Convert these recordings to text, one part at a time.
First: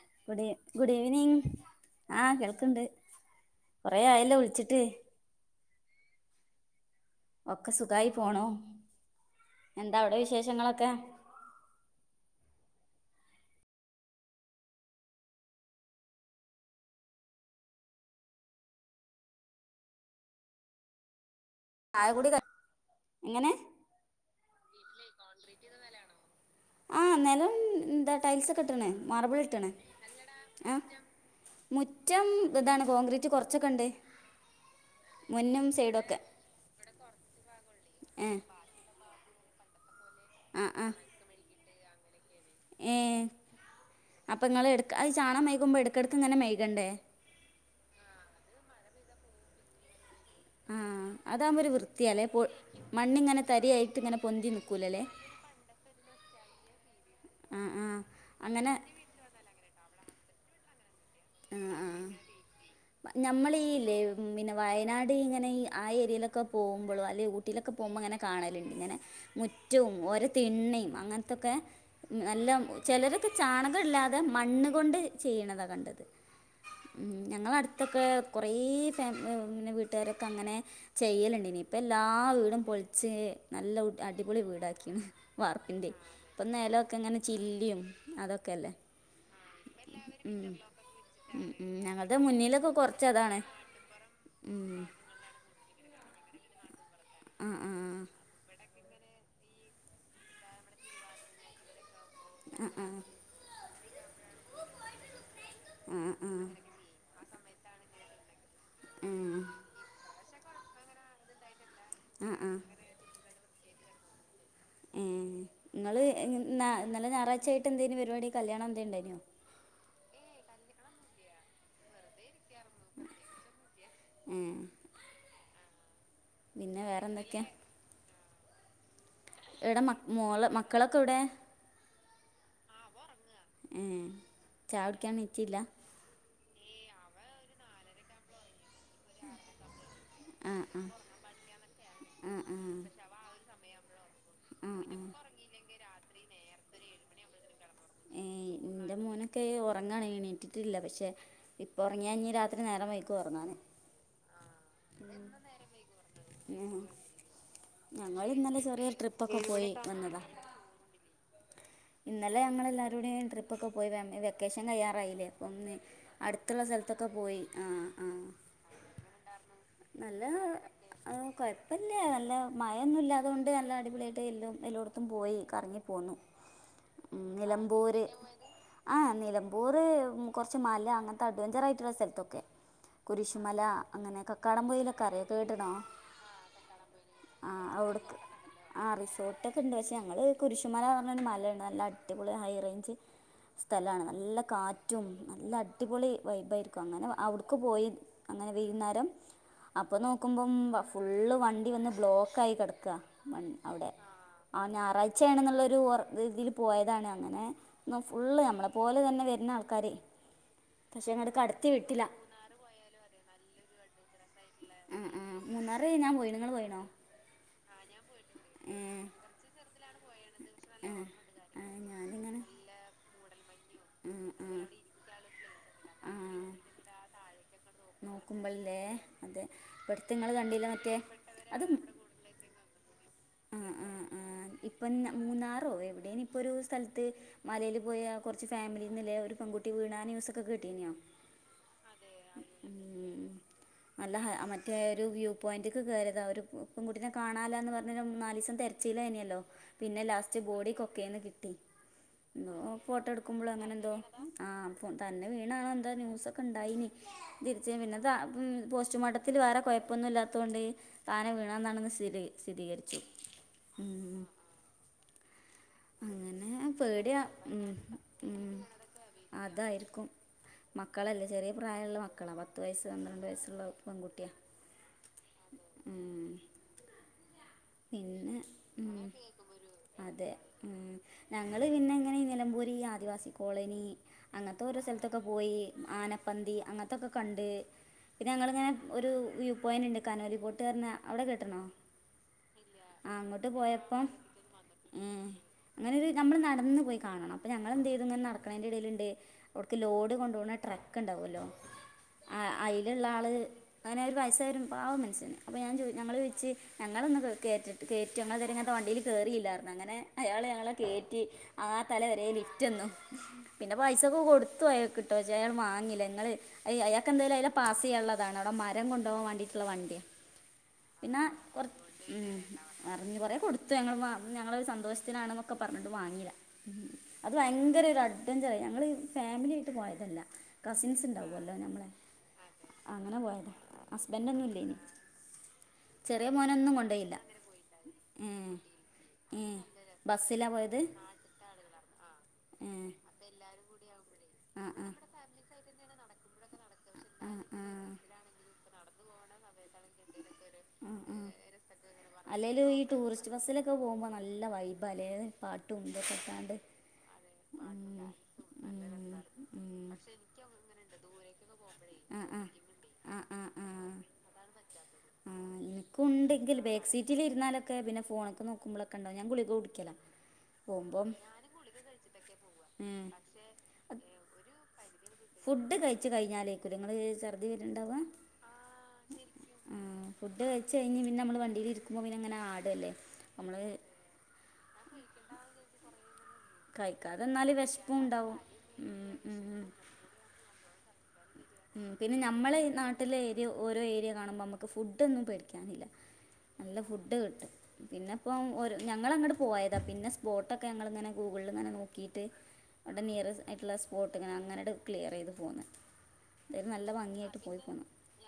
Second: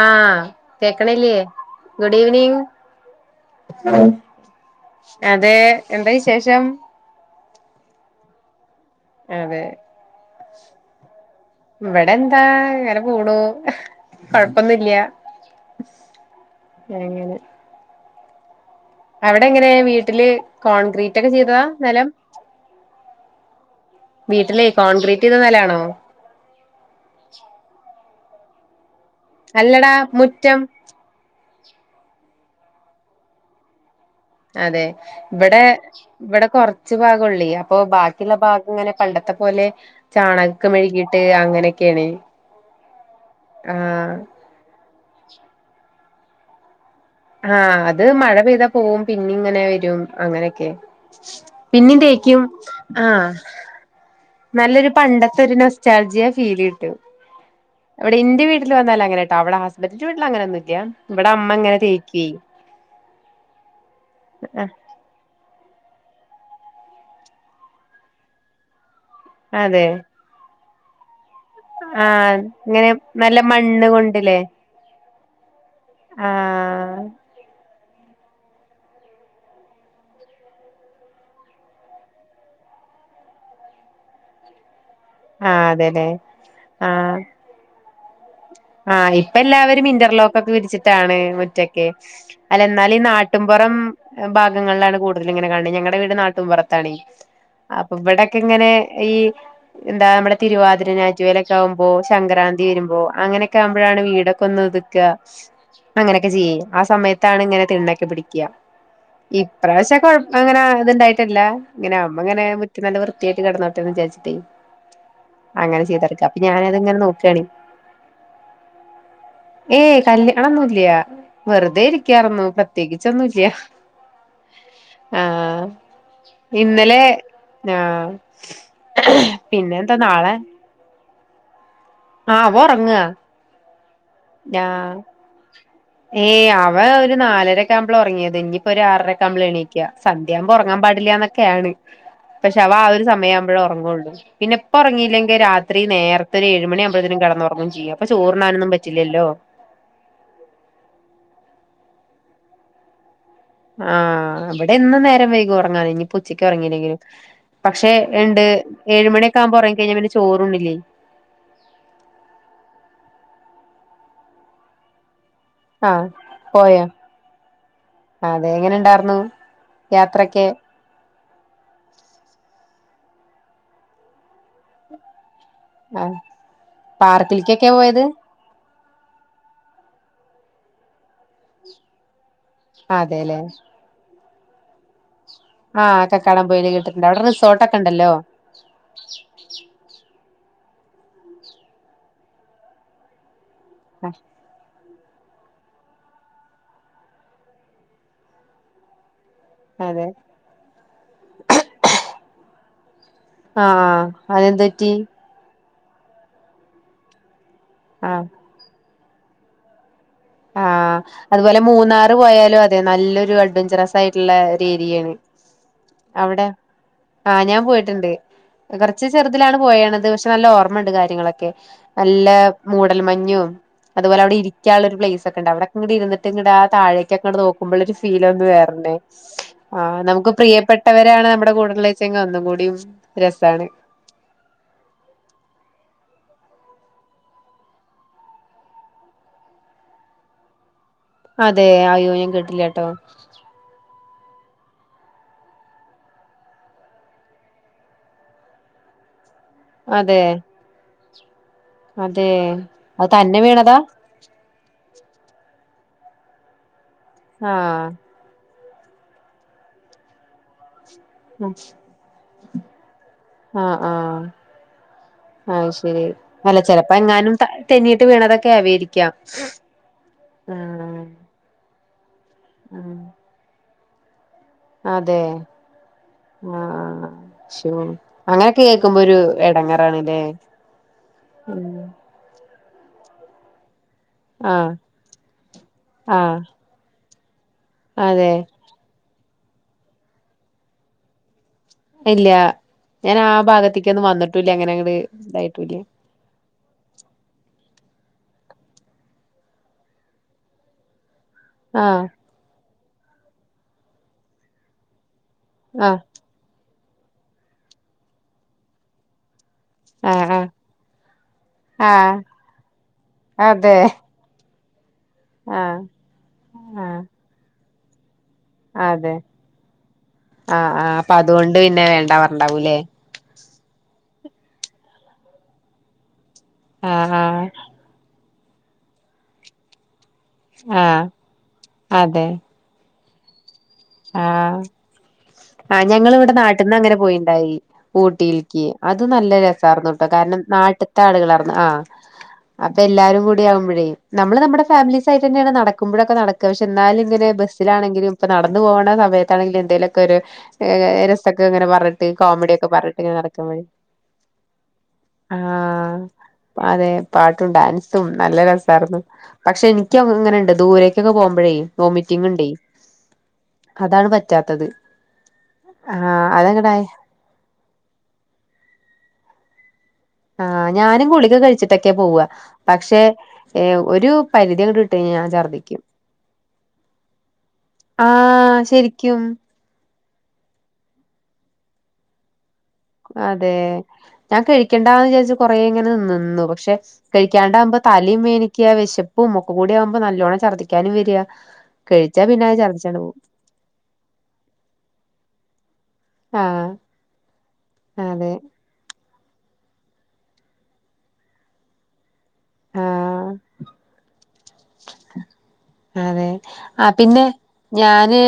ആ good good evening കേക്കണില്ലേ good ആഹ് evening കേൾക്ക്ണ്ട് കൊറേ ആയല്ലോ വിളിച്ചിട്ട് അതെ എന്താ വിശേ ശേഷം. ഒക്കെ സുഖായി പോണൂ. അതെ ഇവിടെ എന്താ ങ്ങനെ പോണു കൊഴപ്പൊന്നുംല്ല്യ അങ്ങനെ അവിടെ എങ്ങനെ വീട്ടില് കോൺക്രീറ്റ് ഒക്കെ ചെയ് തേക്കാ നെലം ചായ കുടി ക എങ്ങനെ വീട്ടിലേ കോൺക്രീറ്റ് ചെയത നെലാണോ? ആ നെലം എന്താ ടൈൽസക്കട്ട്ണ്. അല്ലടാ മുറ്റം മുറ്റം ഇതാണ് കോൺക്രീറ്റ് കൊറച്ചക്കെണ്ട്. അതെ ഇവടെ ഇവടെ കൊറച്ച് ഭാഗള്ളോയ് അപ്പൊ ബാക്കിള്ള ഏഹ് ഭാഗങ്ങനെ പണ്ട ത്ത പോലെ ചാണകക്കെ ആഹ് ആഹ് മെഴുകിയിട്ട് അങ്ങനെ ക്കേണ്. ആ അയ് ചാണം മെഴ്‌കുമ്പോ എടക്കട് ക്ക്ങ്ങനെ മെഴ്‌കണ്ടേ? ആ അത് മഴ പെയ്താ പോവും പിന്നിം ഇങ്ങനെ വരും. അങ്ങനെക്കെ ആഹ് അതാവുമ്പോ ഒരു പിന്നിം വൃത്തിയാല്ലേ പൊ തേക്കും ആ മണ്ണിങ്ങനെ തരിയായിട്ട് ഇങ്ങനെ പൊന്തി നല്ലൊരു നിക്കൂലല്ലേ പണ്ടത്തെ ഒരു നൊസ്റ്റാൾജിയ ഫീൽ കിട്ടും. ആഹ് ആഹ് ഇവിടെ ന്റെ വീട്ടില് അങ്ങനെ വന്നാല്ല് അങ്ങനെട്ടോ അവിടെ ഹസ്ബ എന്റെ വീട്ടില് അങ്ങനൊന്നും ഇല്ല ഇവിടെ അമ്മ ഇങ്ങനെ തേക്കേ നഞമ്മളള് ഈ ഇല്ലേ പിന്നെ വയനാട് ഈ ഇങ്ങ ന്നെഈ ആ ഏര്യയിലൊക്കെ പോമ്പോളും അല്ലേ ഊട്ടില്ലോക്കെ പോമ്പോങ്ങനെ കാണലുണ്ട് ഇങ്ങനെ അതെ മുറ്റോം ഓര തിണ്മ് അങ്ങന് തൊക്കെ ആഹ് നല്ല ഇങ്ങനെ ചെലരൊക്കെ നല്ല മണ്ണ് ചാണകില്ലാതെ കൊണ്ടില്ലേ മണ്ണ് കൊണ്ട് ചെയ്യണത ക ആഹ് ത്തൊക്കെ കൊറേ ഫാമ് ങ്ങന്നെ വീട്ടരൊക്കെ അങ്ങനെ ചെയ്യലുണ്ട്നി യിപ്പം എല്ലാ വീടും പൊളിച്ച് നല്ല അടിപൊളി വീടാക്കി ആഹ് വാർപ്പിന്റെ അതെല്ലേ ഇപ്പൊ നില്ലൊക്കെ ആഹ് ഇങ്ങനെ ചില്ലിം അതൊ ആഹ് ഇപ്പ എല്ലാവരും ഇന്റർലോക്ക് ഒക്കെ ഇന്റർലോക്കൊക്കെ വിരിച്ചിട്ടാണ് വിരിച്ചിട്ടാണ് വീട് മുറ്റക്കെ ഞങ്ങളുടെ അല്ല മുന്നിലൊക്കെ എന്നാല് ഈ കുറച്ചതാണ് നാട്ടുമ്പൊറം ഭാഗങ്ങളിലാണ് കൂടുതൽ ഇങ്ങനെ കാണുന്നത് ഞങ്ങടെ എന്റെ നാട്ടുംപുറ തണി ആ ആ അപ്പൊ ഇവിടൊക്കെങ്ങനെ ഈ എന്താ നമ്മുടെ തിരുവാതിര ഞാറ്റുവേല ഒക്കെ ആവുമ്പോ സംക്രാന്തി വരുമ്പോൾ അങ്ങനെ വുമ്പയാണ് വീട് ടക്കൊന്നു ഒതുക്കുവാ അങ്ങനെയൊക്കെ ചെയ്യും ആഹ് സമയത്ത് ട്ടാണ് ഇങ്ങനെ [unintelligible] പിടിക്കാ ആ ഇപ്രാവശ്യ കൊഴ അങ്ങനെ ഇത്ണ്ടായിട്ടില്ല ഇങ്ങനെ അമ്മങ്ങനെ ആ മുറ്റം നല്ല വൃത്തിയായിട്ട് കടന്നോട്ടെ എന്ന് വിചാരിച്ചിട്ടെ ഏ ഇങ്ങള് ന്ന ഞാനതിങ്ങനെ ഇന്നലെ നോക്കാണ് ഞായറാഴ്ച്ച ആയിട്ട് എന്തായിരുന്നു പരിപാടി കല്യാണം ന്തേലും ഇണ്ടായിനോ ണൊന്നില്ല വെറുതെ ഇരിക്കാറൊന്നു. പ്രത്യേകിചൊന്നുല്ല ഏ ആഹ് പിന്നെ ഇന്നലെ വേറെ എന്തൊക്കെയാ ആഹ് പിന്നെ ഇവിടെ എന്താ മോള് മക്കളൊക്കെ ഇവിടെ ആ പോറങ്ങ ഏയ് ന ഏയ് ആ അവ ഒരു നാലരൊക്കെകുമ്പോൾ ഉറങ്ങിയത് നി ഇപ്പൊ ഒരു ആറരക്കെകുമ്പൾ എണീക്കുക സന്തിയാകുമ്പോ ആ ഉറങ്ങാൻ ആ പാടില്ലന്നൊക്കെയാണ് പക്ഷെ അവ ആ ഒരു സമയ ആവുമ്പോഴെ ഉറങ്ങുള്ളൂ പിന്നെ ആ ഇപ്പ ആ ഉറങ്ങിയില്ലെങ്കിൽ രാത്രി നേർ ഒരു ഏഴ് മണിയുമ്പതേനും കടന്നു ഉറങ്ങും ചെയ്യും അപ്പ ചോറ് ഉണ്ണാനോ എന്റെ മോനൊക്കെ ഉറങ്ങണ എണീറ്റിട്ടില്ല പക്ഷെ ഇപ്പൾറങ്ങിയ ഞ്ഞി രാത്രി നേരം വൈ ആ അവിടെ ന്നും നേരം വൈകും ഉറങ്ങാന ഇനിപ്പച്ചക്ക് ഉറങ്ങീല്ലെങ്കിലും പക്ഷെ ഞങ്ങൾ ണ്ട് ഇന്നലെ ചെറിയൊരു ഏഴുമണിയൊക്കെ ട്രിപ്പൊക്കെ ആകുമ്പോ പോയി ഉറങ്ങി കഴിഞ്ഞ പിന്നെ വന്നതാണ് ചോറൂണില്ലേ ഇന്നലെ ഞങ്ങൾ എല്ലാരരൂടടെയും ട്രിപ്പ് ഒക്കെ പോയി വെക്കേഷൻ കയ്യാറായില്ലേ ആഹ് [unintelligible] അടുത്തുള്ള പോയോ സ്ഥലത്തൊക്കെ പോയി ആ ആ അതെ എങ്ങനെ ഉണ്ടായിരുന്നു നല്ല യാത്രൊക്കെ കൊഴപ്പ ല്ല നല്ല മ എന്നന്നുല്ല അതുണ്ട് നല്ല അടിപൊളിയായിട്ട് എല്ലും എല്ലോയിടത്തും പോയി കറങ്ങിപ്പോന്നു പാർക്കിലേക്കൊക്കെയ പോയത് ആ നിലമ്പൂർ കുറച്ച് മല് അങ്ങനത്തെ അഡ്വഞ്ചർ ആയിട്ടുള്ള സ്ഥലത്തൊക്കെ അതെല്ലേ കുരിശുമല അങ്ങനെയൊക്കെ- കടംുതി [unintelligible] ല കറി കേട്ടണോ ആഹ് കക്കാടം പൊയിൽ കേട്ടിട്ടുണ്ട് അവിടെ ആ റിസോർട്ടൊക്കെ ഉണ്ടല്ലോ അവിടുക്ക് ആ റിസോർട്ടൊക്കെ ഉണ്ട് പക്ഷേ ഞങ്ങള് കുരിശുമല അങ്ങ മലയാണ് നല്ല അടിപൊളി ഹൈറേഞ്ച് സ്ഥലമാണ് നല്ല കാറ്റ് ഏറ്റവും നല്ല അടിപൊളി വൈബായിരിക്കും അങ്ങനെ അവിടുക്ക് പോയി അങ്ങനെ വൈകുന്നേരം അപ്പൊ അതെ നോക്കുമ്പം ഫുള്ള് വണ്ടി വന്ന് ബ്ലോക്ക് ആയി കിടക്ക ശിക്ക [unintelligible] മ അവിടെ ആഹ് ആ അതെന്ത് പറ്റി ഞായറാഴ്ചയാണെന്നുള്ള- ഒരു- രീതിയിൽ പോയതാണ് അങ്ങനെ ആഹ് ഫുള്ള് നമ്മള അതുപോലെ തന്നെ വരുന്ന ആൾക്കാരെ ആഹ് പക്ഷെ അങ്ങോട്ട് അതുപോലെ കടത്തി വിട്ടില്ല മൂന്നാറ് പോയാലും അതെ നല്ലൊരു അഡ്വെഞ്ചറസ് സൈഡില് ആഹ് ഏരിയാണ് ആഹ് മൂന്നാറ് ഞാൻ പോയിണ് അവിടെ ഇങ്ങള് പോയിണോ ആ ഞാൻ പോയിട്ടുണ്ട്. ഏഹ് കുറച്ച് ചെറുതിലാണ് പോയണത്. ക്ഷേ നല്ല ഓർമ്മുണ്ട് കാര്യങ്ങളൊക്കെ നല്ല മൂടൽ മഞ്ഞും അതുപോലെ അവിടെ ഇരുന്നിട്ട് ഇരിക്കാനുള്ള ഒരു പ്ലേസ് അവിടെക്കെ ഇരുന്നിട്ട് ഇങ്ങടെ ആ താഴേക്ക് അങ്ങോട്ട് നോക്കുമ്പോൾ ഒരു ഫീല് ഒന്ന് നോക്കുമ്പൾല്ലേ വേറെന്നയാ അതെ ആ ഇപ്പടുത്ത് നമുക്ക് ഇങ്ങള് കണ്ടില്ലേ മറ്റേ പ്രിയപ്പെട്ടവരാണ് നമ്മുടെ കൂടെള്ളച്ചാ ഒന്നും കൂടിയും ആ രസാണ് ആ ആ ഇപ്പൊ മൂന്നാറോ എവിടെ ഇപ്പോ ഒരു സ്ഥലത്ത് മലയിൽ പോയാ കുറച്ച് ഫാമിലിന്നില്ലെ ഒരു പെൺകുട്ടി വീണാ ആ ന്യൂസൊക്കെ കേട്ടീനെയോ? അതേ അയ്യോ ഞാൻ കേട്ടില്ല ട്ടോ. നല്ല മറ്റേ ഒരു വ്യൂ പോയിന്റ്ക്ക് കയറിയതാ ഒരു പെൺകുട്ടിനെ കാണാനില്ലാ എന്ന് പറ ന്നേരം നാല് ദിവസം തിരച്ചില് തന്നെയല്ലോ? പിന്നെ അതെ ലാസ്റ്റ് ബോഡി കൊ ക്കേന്ന് കി ട്ടി അതെ ഫോട്ടോ അത് തന്നെ എടുക്കുമ്പോളൊ അങ്ങനെ വീണതാ എന്തോ ആ അപ്പോ തന്നെ വീണാണോ എന്തോ ന്യൂസ് ഒക്കെ ഉണ്ടായിനി. തിരിച്ച ആഹ് പിന്നെന്താ [unintelligible] പോസ്റ്റ്മോർട്ടത്തിൽ വേറെ കുഴപ്പമൊന്നും ഇല്ലാത്തകൊണ്ട് താനെ വീണതാണന്ന് സ്ഥിതി സ്ഥിരീകരിക്കു ആ ആ അയ്ശെരി അങ്ങനെ അല്ല ചിലപ്പം പേടിയാ എങ്ങാനും ഉം തെന്നീട്ട് ഉം വീണതൊക്കെ ആവേരിക്കാം, അതായിരിക്കും ഉം ക്കളാ പത്ത് വയസ്സ് പന്ത്രണ്ട് വയസ്സുള്ള പെൺകുട്ടിയാ. അതെ ഉം ആ ശോ പിന്നെ അങ്ങനൊക്കെ കേക്കുമ്പോ ഉം ഒരു എടങ്ങാറാണ് ല്ലേ? അതെ ഉം ഞങ്ങള് പിന്നെ അങ്ങനെ നിലമ്പൂ ഈ ആദിവാസി കോളനി അങ്ങനത്തെ ആഹ് ഓരോ സ്ഥലത്തൊക്കെ പോയി ആഹ് ആനപ്പന്തി അങ്ങനത്തൊക്കെ കണ്ട് പിന്നെ അതെ ഞങ്ങളിങ്ങനെ ഒരു വ്യൂപോയിന്റുണ്ട് കനൂലൽ പോട്ട വരാ അവിടെ കെട്ടണോ ഇല്ല ഞാൻ ആ ഭാഗത്തേക്ക് ഒന്നും വന്നിട്ടുല്ല അങ്ങനെ അങ്ങട് ഇതായിട്ട് അങ്ങനെ ഒരു നമ്മൾ നടന്നന്ന് പോയി കാണണം അപ്പ ഞൾന്ത ചെയ്യ- ഇങ്ങനെ നടക്കണതിന്റെ ഇടയിലുണ്ട് അവിടേക്ക് ലോഡ് കൊണ്ടു പോകണ ട്രക്ക്ണ്ടാ ഉണ്ടാവുമല്ലോ ആഹ് ആ അയിലുള്ള ആള് അങ്ങനെ ഒരു വയസായ ഒരു പാവം മനുഷ്യനാ. അപ്പം ഞാൻ ചോ ആഹ് ഞങ്ങള് ചോയിച്ച് ഞങ്ങളൊന്ന് കേറ്റട്ട് കേറ്റോ ഞങ്ങള് ഇതുവരെ ഇങ്ങനത്തെ വണ്ടീല് കേറീല്ലാർന്ന്. ആഹ് അയാള് ആഹ് ഞങ്ങളെ കേറ്റി ആ തല ആഹ് വരെ ലിഫ്റ്റന്നു. പിന്നെ അതെ പൈസൊക്കെ കൊടുത് തു അയാക്ക്. [unintelligible] അയാള് ആഹ് മാങ്ങീല്ല. ങ്ങള് ആഹ് അയാക്കെന്തായാലും [unintelligible] പാസെയ്യാള്ളാ താണ്. അവടെ മരം അതെ കൊണ്ടോവാൻ വേണ്ടീട്ട്ള്ള വണ്ടിയാ. ആഹ് ആഹ് അപ്പൊ പിന്നെ അതുകൊണ്ട് പിന്നെ കൊറച്ച് വേണ്ട പറഞ്ഞിണ്ടാവൂല്ലേ [unintelligible] കൊറേ കൊടുത്തു. ഞങ്ങള് വാ ഞങ്ങളെയൊരു സന്തോഷ ത്തിനാണ്ന്നൊക്കെ പറഞ്ഞിട്ടും വാങ്ങീല. മ് ആഹ് അത് ആഹ് ഭയങ്കര ഒരു അട് ഡ്വഞ്ചറായി. ഞങ്ങള് ഫാമിലിയായിട്ട് പോയതല്ല. ആഹ് കസിൻസ് ഉണ്ടാവുവല്ലോ ഞമ്മളെ അങ്ങനെ പോയതാ. ഹസ്ബൻഡൊന്നും ഇല്ലേനി ആ ഞങ്ങള് ചെറിയ ഇവടെ മോനൊന്നും നാട്ടിന്ന് അങ്ങനെ കൊണ്ടോയില്ല പോയിണ്ടാകി. ഏ ഊട്ടിയിൽക്ക്. അത് നല്ല ഏ രസാർന്നു. ഇപ്പൊ കാരണം ബസ്സിലാ പോയത് നാട്ട്ത്താള്കളായിർന്ന് ആ ഏ അപ്പ എല്ലാരും കൂടി ആകുമ്പഴേ നമ്മള് നമ്മടെ ആ ആ ഫാമിലീസായിട്ടെന്നേണ് നട ക്കുമ്പഴക്ക നടക്ക പക്ഷെ എന്നാലും ഇങ്ങനെ ആ ആ ബസിലാണെങ്കിലും ഇപ്പ നട ന്ന് പോകണ സമയത്താണെങ്കിലും എന്തേലൊക്കൊര് ഏഹ് രസൊക്കെങ്ങനെ പറഞ്ഞിട്ട് കോമഡിയൊക്കെ അല്ലേലും ഈ പറഞ്ഞിട്ട് ഇങ്ങനെ ടൂറിസ്റ്റ് നടക്കുമ്പഴേ ബസ്സിലൊക്കെ പോകുമ്പോ നല്ല വൈബാല്ലേ ആ പാട്ടും ഇതൊക്കെ ഇട്ടാണ്ട് അതെ പഴേ പാട്ടും ഡാൻസും നല്ല രസായിർന്നു പക്ഷെ ഇൻക്ക്യങ്ങനെണ്ട് ദൂരേക്കൊക്കെ പോ [unintelligible] വൊമിറ്റിങ്ങിണ്ടേ ആ അതാണ് പറ്റാത്തത് ആ ആഹ് ഇൻക്കുണ്ടെങ്കിൽ അതങ്ങടായ ബേക്ക്സീറ്റിലിരുന്നാലൊക്കെ പിന്നെ ഫോണൊക്കെ നോക്കുമ്പളക്കെ കണ്ടോ ഞാൻ ഗുളികകുടിക്ക്യലാ ആ ഞാനും ഗുളിക കഴിച്ചിട്ടൊക്കെ പോവാ പക്ഷെ ഏഹ് ഒരു പരിധിയങ്ങട് വി ഫുഡ് കഴിച്ച് കഴിഞ്ഞാലേക്കുല്ലേ ഇങ്ങള് ഛർദി വരനിണ്ടാവുക ആ ശരിക്കും ഇം ഫുഡ് കഴിച്ച് കഴിഞ്ഞ് പിന്നമ്മള് വണ്ടിയിലിരിക്കുമ്പ പിന്നങ്ങന ആ അതേ ഞാൻ കഴി ക്കണ്ടാന്ന് വിചാരിച്ച് കൊറെേ ഇങ്ങനെ നിന്നു നോക് പക്ഷെ കഴിക്കാതെ നിന്നാൽ കഴിക്കാണ്ടാവുമ്പോ വിശപ്പും തലയും വേനിക്ക വിശപ്പും ഒക്ക ഉണ്ടാവും കൂടി ആവുമ്പോ നല്ലണ്ണം ർദ്ദിക്ക കാനും വെര്ആ മ്മ് പിന്നെ നമ്മെളെ ഈ നാട്ടിലെ ഏരിയ ഓരോ ഏരിയ കാണുമ്പോ നമുക്ക് ഫുഡൊന്നും പടിക്കാനില്ല ആഹ് നല്ല ഫുഡ് കിട്ടും പിന്നെ അതെ ഇപ്പ ഒര് ഞങ്ങളങ്ങട് പോയതാ പിന്നെ സ്പോട്ടൊക്കെ ഞങ്ങളിങ്ങനെ ഗൂഗിളിൽ ഇങ്ങനെ നോക്കി ട്ട് വിട ആഹ് നിയറസ്റ്റ് ആയിട്ടുള്ള സ്പോട്ട് അങ്ങനട് ക്ലിയറെത് പോന്ന് എന്തായാലും ആ നല്ല പിന്നെ ഭംഗിയായിട്ട് പോയി പോന്നു ഞാന്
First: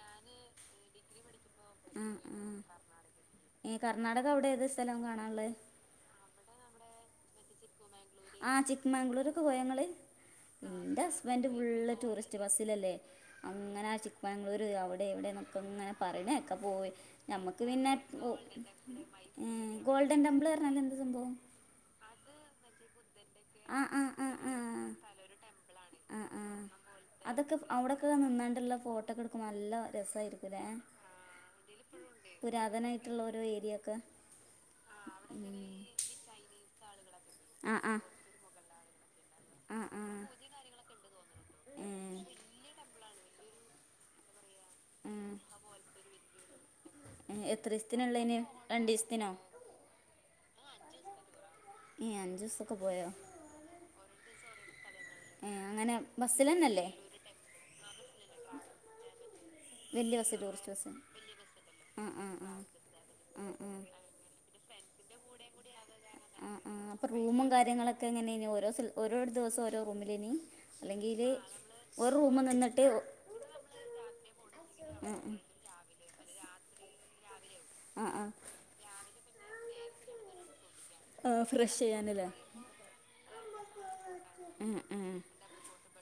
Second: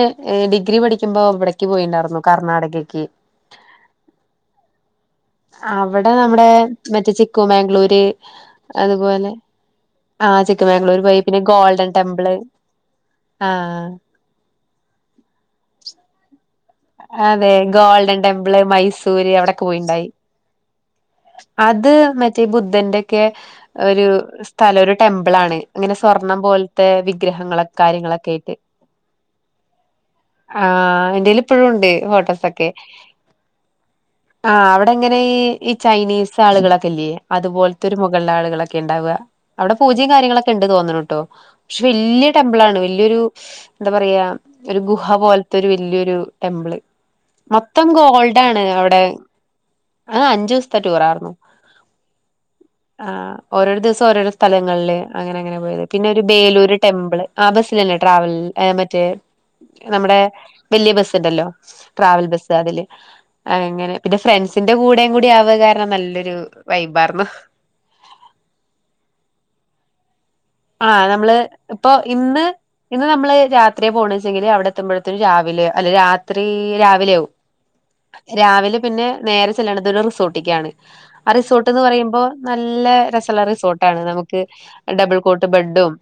ഡിഗ്രി പഠിക്കുമ്പോ ഇവിടക്ക് ആ പോയിണ്ടായിരുന്നു ആ കർണാടകക്ക് സ്ഥലവും കാണാം കുമാംഗ്ലുര് ആ ചിക്ക്മംഗ്ലൂരൊക്കെ പോയ ഇങ്ങള് ആഹ് ചിക്കമംഗ്ളൂർ എൻ്റെ പോയി പിന്നെ husband golden full temple tourist ബസ്സിലല്ലേ ആഹ് അങ്ങനെ ചിക്ക്മംഗ്ളൂര് അവിടെ ഇവിടെ നമുക്കങ്ങനെ പറെണേക്കാം അതെ ഗോൾഡൻ ടെമ്പിള് മൈസൂര് അവിടെക്കെ പോയിട്ടുണ്ടായി ഗോൾഡൻ ടെമ്പിൾ പറഞ്ഞാൽ എന്ത് സംഭവം അത് മറ്റേ ബുദ്ധന്റെക്കെ ആ ആ ഒരു ആ ആ സ്ഥലം ഒരു ടെമ്പിൾ ആണ് അങ്ങനെ ആ സ്വർണം ആ പോലത്തെ അതൊക്കെ വിഗ്രഹങ്ങളൊക്കെ അവിടൊക്കെ കാര്യങ്ങളൊക്കെ ആയിട്ട് നിന്നാണ്ടുള്ള ഫോട്ടോക്കെ എടുക്കുമ്പോ നല്ല ആ രസായിരിക്കുംല്ലേ എന്തേലും ഇപ്പോഴും ഉണ്ട് ഹോട്ടോസോക്കെ പുരാതനായിട്ടുള്ള ഓരോ ഏരിയ ഒക്കെ ആ അവിടെ ഇങ്ങനെ അവിടൊക്കെര് ഈ ചൈനീസ് ആളുകളൊക്കെല്ലേ ആ അതുപോലത്തോരു ആ മുകളില ആളുകളൊക്കെ ക്കെ ഇണ്ടാവുക അവിടെ പൂജയും കാര്യങ്ങളൊക്കെ ഉണ്ട് തോനണുട്ടോ പക്ഷെ വല്യ ടെമ്പിളാണ് വല്യൊരു എന്താ പറയാ ഒരു ഗുഹ തോന്നുന്നുട്ടോ പോലത്തെ ഒരു വല്യരു ടെമ്പിള് എത്ര മൊത്തം ദിവസത്തിനുള്ളതിന് ഗോൾഡാണ് രണ്ട് അവിടെ ദിവസത്തിനോ ആ അഞ്ചുദിവസത്തെ ടൂറായിരുന്നു ഏ അഞ്ച് ദിവസമൊക്കെ ആ പോയോ ഓരോരു ദിവസം ഓരോരു സ്ഥലങ്ങളില് അങ്ങനെ ഏ അങ്ങനെ പോയത് പിന്നെ ഒരു ബസ്സിൽ ബീയല്ലൂര് തന്നെല്ലേ ടെമ്പിൾ ആ ബസ്സിലല്ലേ ട്രാവൽ മറ്റേ വലിയ നമ്മുടെ ബസ്സ് ടൂറിസ്റ്റ് ബസ്സ് വലിയ ബസ് തുണ്ടല്ലോ ആ ട്രാവൽ ആ ആ ബസ് അതില് ആ ആ അങ്ങനെ പിന്നെ ഫ്രണ്ട്സി കൂടെയും കൂടി അവ ആ ആ അപ്പൊ റൂമും കാര്യങ്ങളൊക്കെ എങ്ങനെനു ഓരോ സല ഓരോ ദിവസം ഓരോ റൂമിലെനി ആ് നമ്മള് ഇപ്പൊ ഇന്ന് നിന്നിട്ട് ഇന്ന് നമ്മള് രാത്രിയെ പോണ വച്ചെങ്കില് അവിടെ എത്തുമ്പോഴത്തും രാവിലെ അല്ല രാത്രി രാവിലെ ആവും ആ ആ രാവിലെ പിന്നെ നേരെ ചെല്ലണതോര് റിസോട്ടിക്കാണ് ആ ഫ്രഷ് റിസോർട്ട്ന്ന് പറയുമ്പോ ചെയ്യാനല്ലേ നല്ല രസള്ള റിസോർട്ടാണ് നമുക്ക് ആ ആ ആ ഡബിൾ ബെഡ്ഡും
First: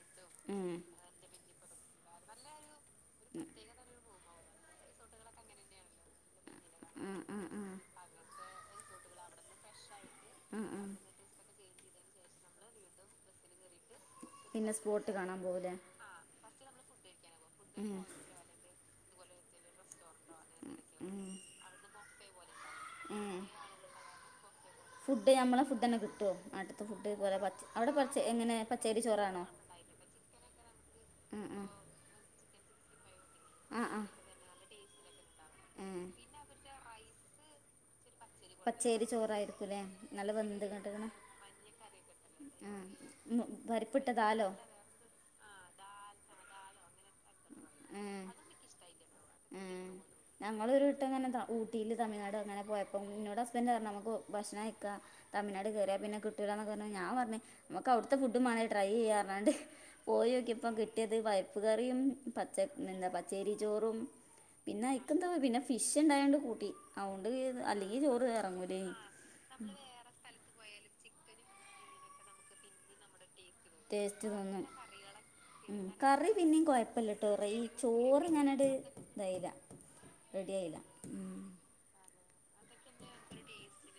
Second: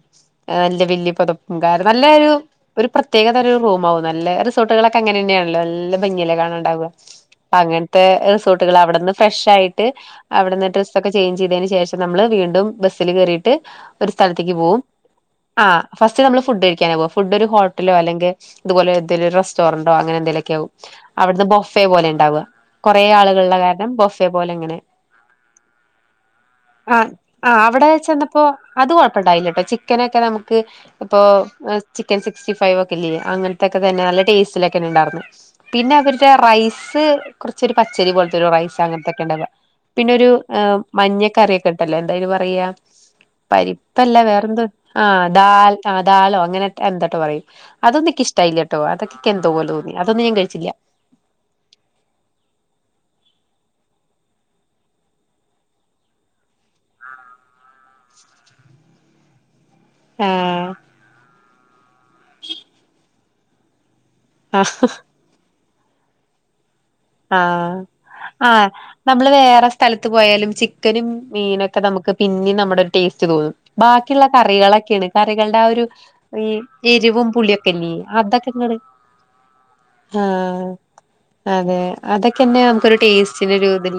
ആ വല്യ വല്യ പൊതപ്പും കാർ നല്ല ഒരു ഒരു പ്രത്യേക തരം ഒരു റൂംമാവും നല്ല അത് സ് റിസോർട്ടുകളൊക്കെ അങ്ങനെ തന്നെയാണല്ലോ നല്ല ഭംഗിയല്ലെ കാണാണ്ടാവുക ആ ആ അങ്ങനത്തെ റിസോർട്ടുകൾ അവിടെന്ന് ഫ്രഷ് ആയിട്ട് ആ അവിടുന്ന് ആ ഡ്രസ്സൊക്കെ ചേഞ്ച് ചെയ്തതിന് ശേഷം നമ്മള് വീണ്ടും ബസ്സിൽ കറിയിട്ട് ഒരു സ്ഥലത്തേക്ക് പിന്നെ പോവും സ്പോട്ട് കാണാൻ ആ പോവൂലേ ഫസ്റ്റ് നമ്മൾ ഫുഡ് കഴിക്കാന പോവും ഫുഡ് ഒരു ഹോട്ടലോ അല്ലെങ്കിൽ ഇതുപോലെ റെസ്റ്റോറന്റോ അങ്ങനെ ലക്ക ആവും ഉം അവിടുന്ന് ബൊഫെ പോലെ ഉണ്ടാവുക കുറെേ ഉം ആളുകളുടെ കാരണം ബൊഫെ പോലെ ഇങ്ങനെ ഫുഡ് നമ്മളെ ഫുഡ് തന്നെ കിട്ടുമോ നാട്ടിലത്തെ ആ ഫുഡ് പോലെ പച്ച അവിടെ പച്ച ചെന്നപ്പോ എങ്ങനെ അത് പച്ചേരി ചോറാണോ കുഴപ്പണ്ടായില്ലട്ടോ ചിക്കനൊക്കെ നമുക്ക് ഇപ്പോ ആ ആ ചിക്കൻ സിക്സ്റ്റി സ്റ്റിഫൈവകല്ലിയേ അങ്ങനതൊക്കെ ആ ആ തന്നെ നല്ല ടേസ്റ്റ്ലിക്കെ ഒക്കനെ ഉണ്ടായിരുന്നു ആ. പിന്നെ അവരുടെ റൈസ് കു ചെരി പച്ചരി പോലേ റൈസ് പച്ചേരി അങ്ങനത്തൊക്കെ ഉണ്ടല്ലോ ചോറായിരിക്കും അല്ലേ പിന്നെ ഒരു നല്ല വെന്ത് കണ്ടിരിക്കണ മഞ്ഞക്കറിയൊക്കെ ഇട്ടല്ലോ എന്താ അതിനു പറയാ ആ ഉം, ഇപ്പല്ല പരിപ്പിട്ടതാലോ വേറെന്തും ആ ആ ദാല് അങ്ങനെതെ എന്ത പറ അതൊന്നിക്ക ഇഷ്ടായില്ല കേട്ടോ അതൊക്കെ എന്തോ ആഹ് പോലെ തോന്നി അതൊന്നും ഞാൻ കഴിച്ചില്ല ഞങ്ങളൊരു വട്ടം അങ്ങനെ ഹസ്ബെൻറ് പറാ നമുക്ക് ഭക്ഷണം കഴിക്ക തിഴ്നാട് കയറിയാ പിന്നെ കിട്ടില്ലെന്ന്‌ പറഞ്ഞ ഞാ പറഞ്ഞഞ് നമുക്ക് അവിടുത്തെ ഫുഡുംമാണല്ലോ ട്രൈ ചെയ്യാ പറഞ്ഞാണ്ട് ആഹ് പോയൊക്കിയപ്പോ കിട്ടത് വായ പ്പുകറിയും പച്ച എന്താ പച്ചേരി ചോറും ആഹ് പിന്ന ഇക്കന്തോ പിന്നെ ഫിഷ് ഉണ്ടായോണ്ട് കൂട്ടി അതുകൊണ്ട് അല്ലെങ്കിൽ ചോറ് ആഹ ആ് ഇറങ്ങൂലേനി നമ്മള് വേറെ സ്ഥലത്ത് പോയാലും ചിക്കനും മീനൊക്കെ ഒക്കെ നമുക്ക് പിന്ന നമ്മുടെ ഒരു ടേസ്റ്റ് തോന്നും ബാക്കിയുള്ള ടേസ്റ്റ് തോന്നും കറികളൊക്കെയാണ് കറികളുടെ ആ ഒരു ഉം കറി ഈ പിന്നിം എരിവും കൊഴപ്പല്ലട്ടോ ഈ പുളിയൊക്കെല്ല ചോറ് അതൊക്കെ ഇങ്ങനട് ഇങ്ങണ് ഇതായില്ല റെഡി ആഹ ആയില്ല ഉം അതെ അതൊക്കെ തന്നെ നമുക്കൊരു ടേസ്റ്റി രതിൽ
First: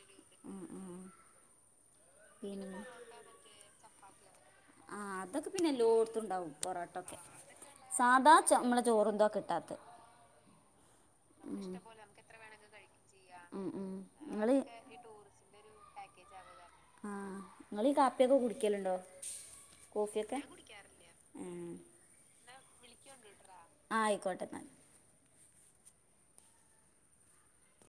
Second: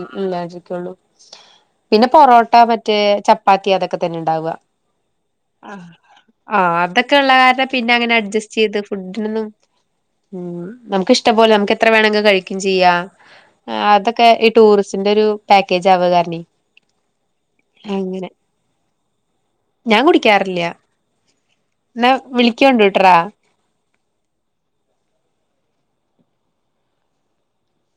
ആഹ് ഇള്ളായിരിക്കുള്ളൂ ആഹ് പിന്നെ പൊറോട്ട പിന്നെ മറ്റേ ചപ്പാത്തി അതൊക്കെ തന്നെ ഉണ്ടാവുക ആഹ് അതൊക്കെ പിന്നെ എല്ലോട്ത്തും ഉണ്ടാവും ആ അതൊക്കെ പൊറോട്ടൊക്കെ ഉള്ള കാരണം പിന്നെ അങ്ങനെ സാധാ ചോ അഡ്ജസ്റ്റ് ചെയ്ത് നമ്മളെ ചോറും ഇതൊക്കെ ഫുഡിനൊന്നും കിട്ടാത്തെ ഉ നമുകിഷ്ടപോലെ ഉം നമുക്ക് എത്ര വേണമെങ്കും കഴിക്കും ചെയ്യാം ഉം ചെയ്യാ ഉം അതൊക്കെ ഈ ഇങ്ങള് ടൂറിസ്റ്റിന്റൊരു പാക്കേ ജാവകാരണി ആ നിങ്ങളീ കാപ്പിയൊക്കെ കുടിക്കലുണ്ടോ കോഫിയൊക്കെ ഞാൻ കുടിക്കാറില്ല ഇം എന്നാ എന്ന വിളിക്കോണ്ടൂട്ടറാ വിളിക്കാണ്ടോട്രാ ആയിക്കോട്ടെന്നാല്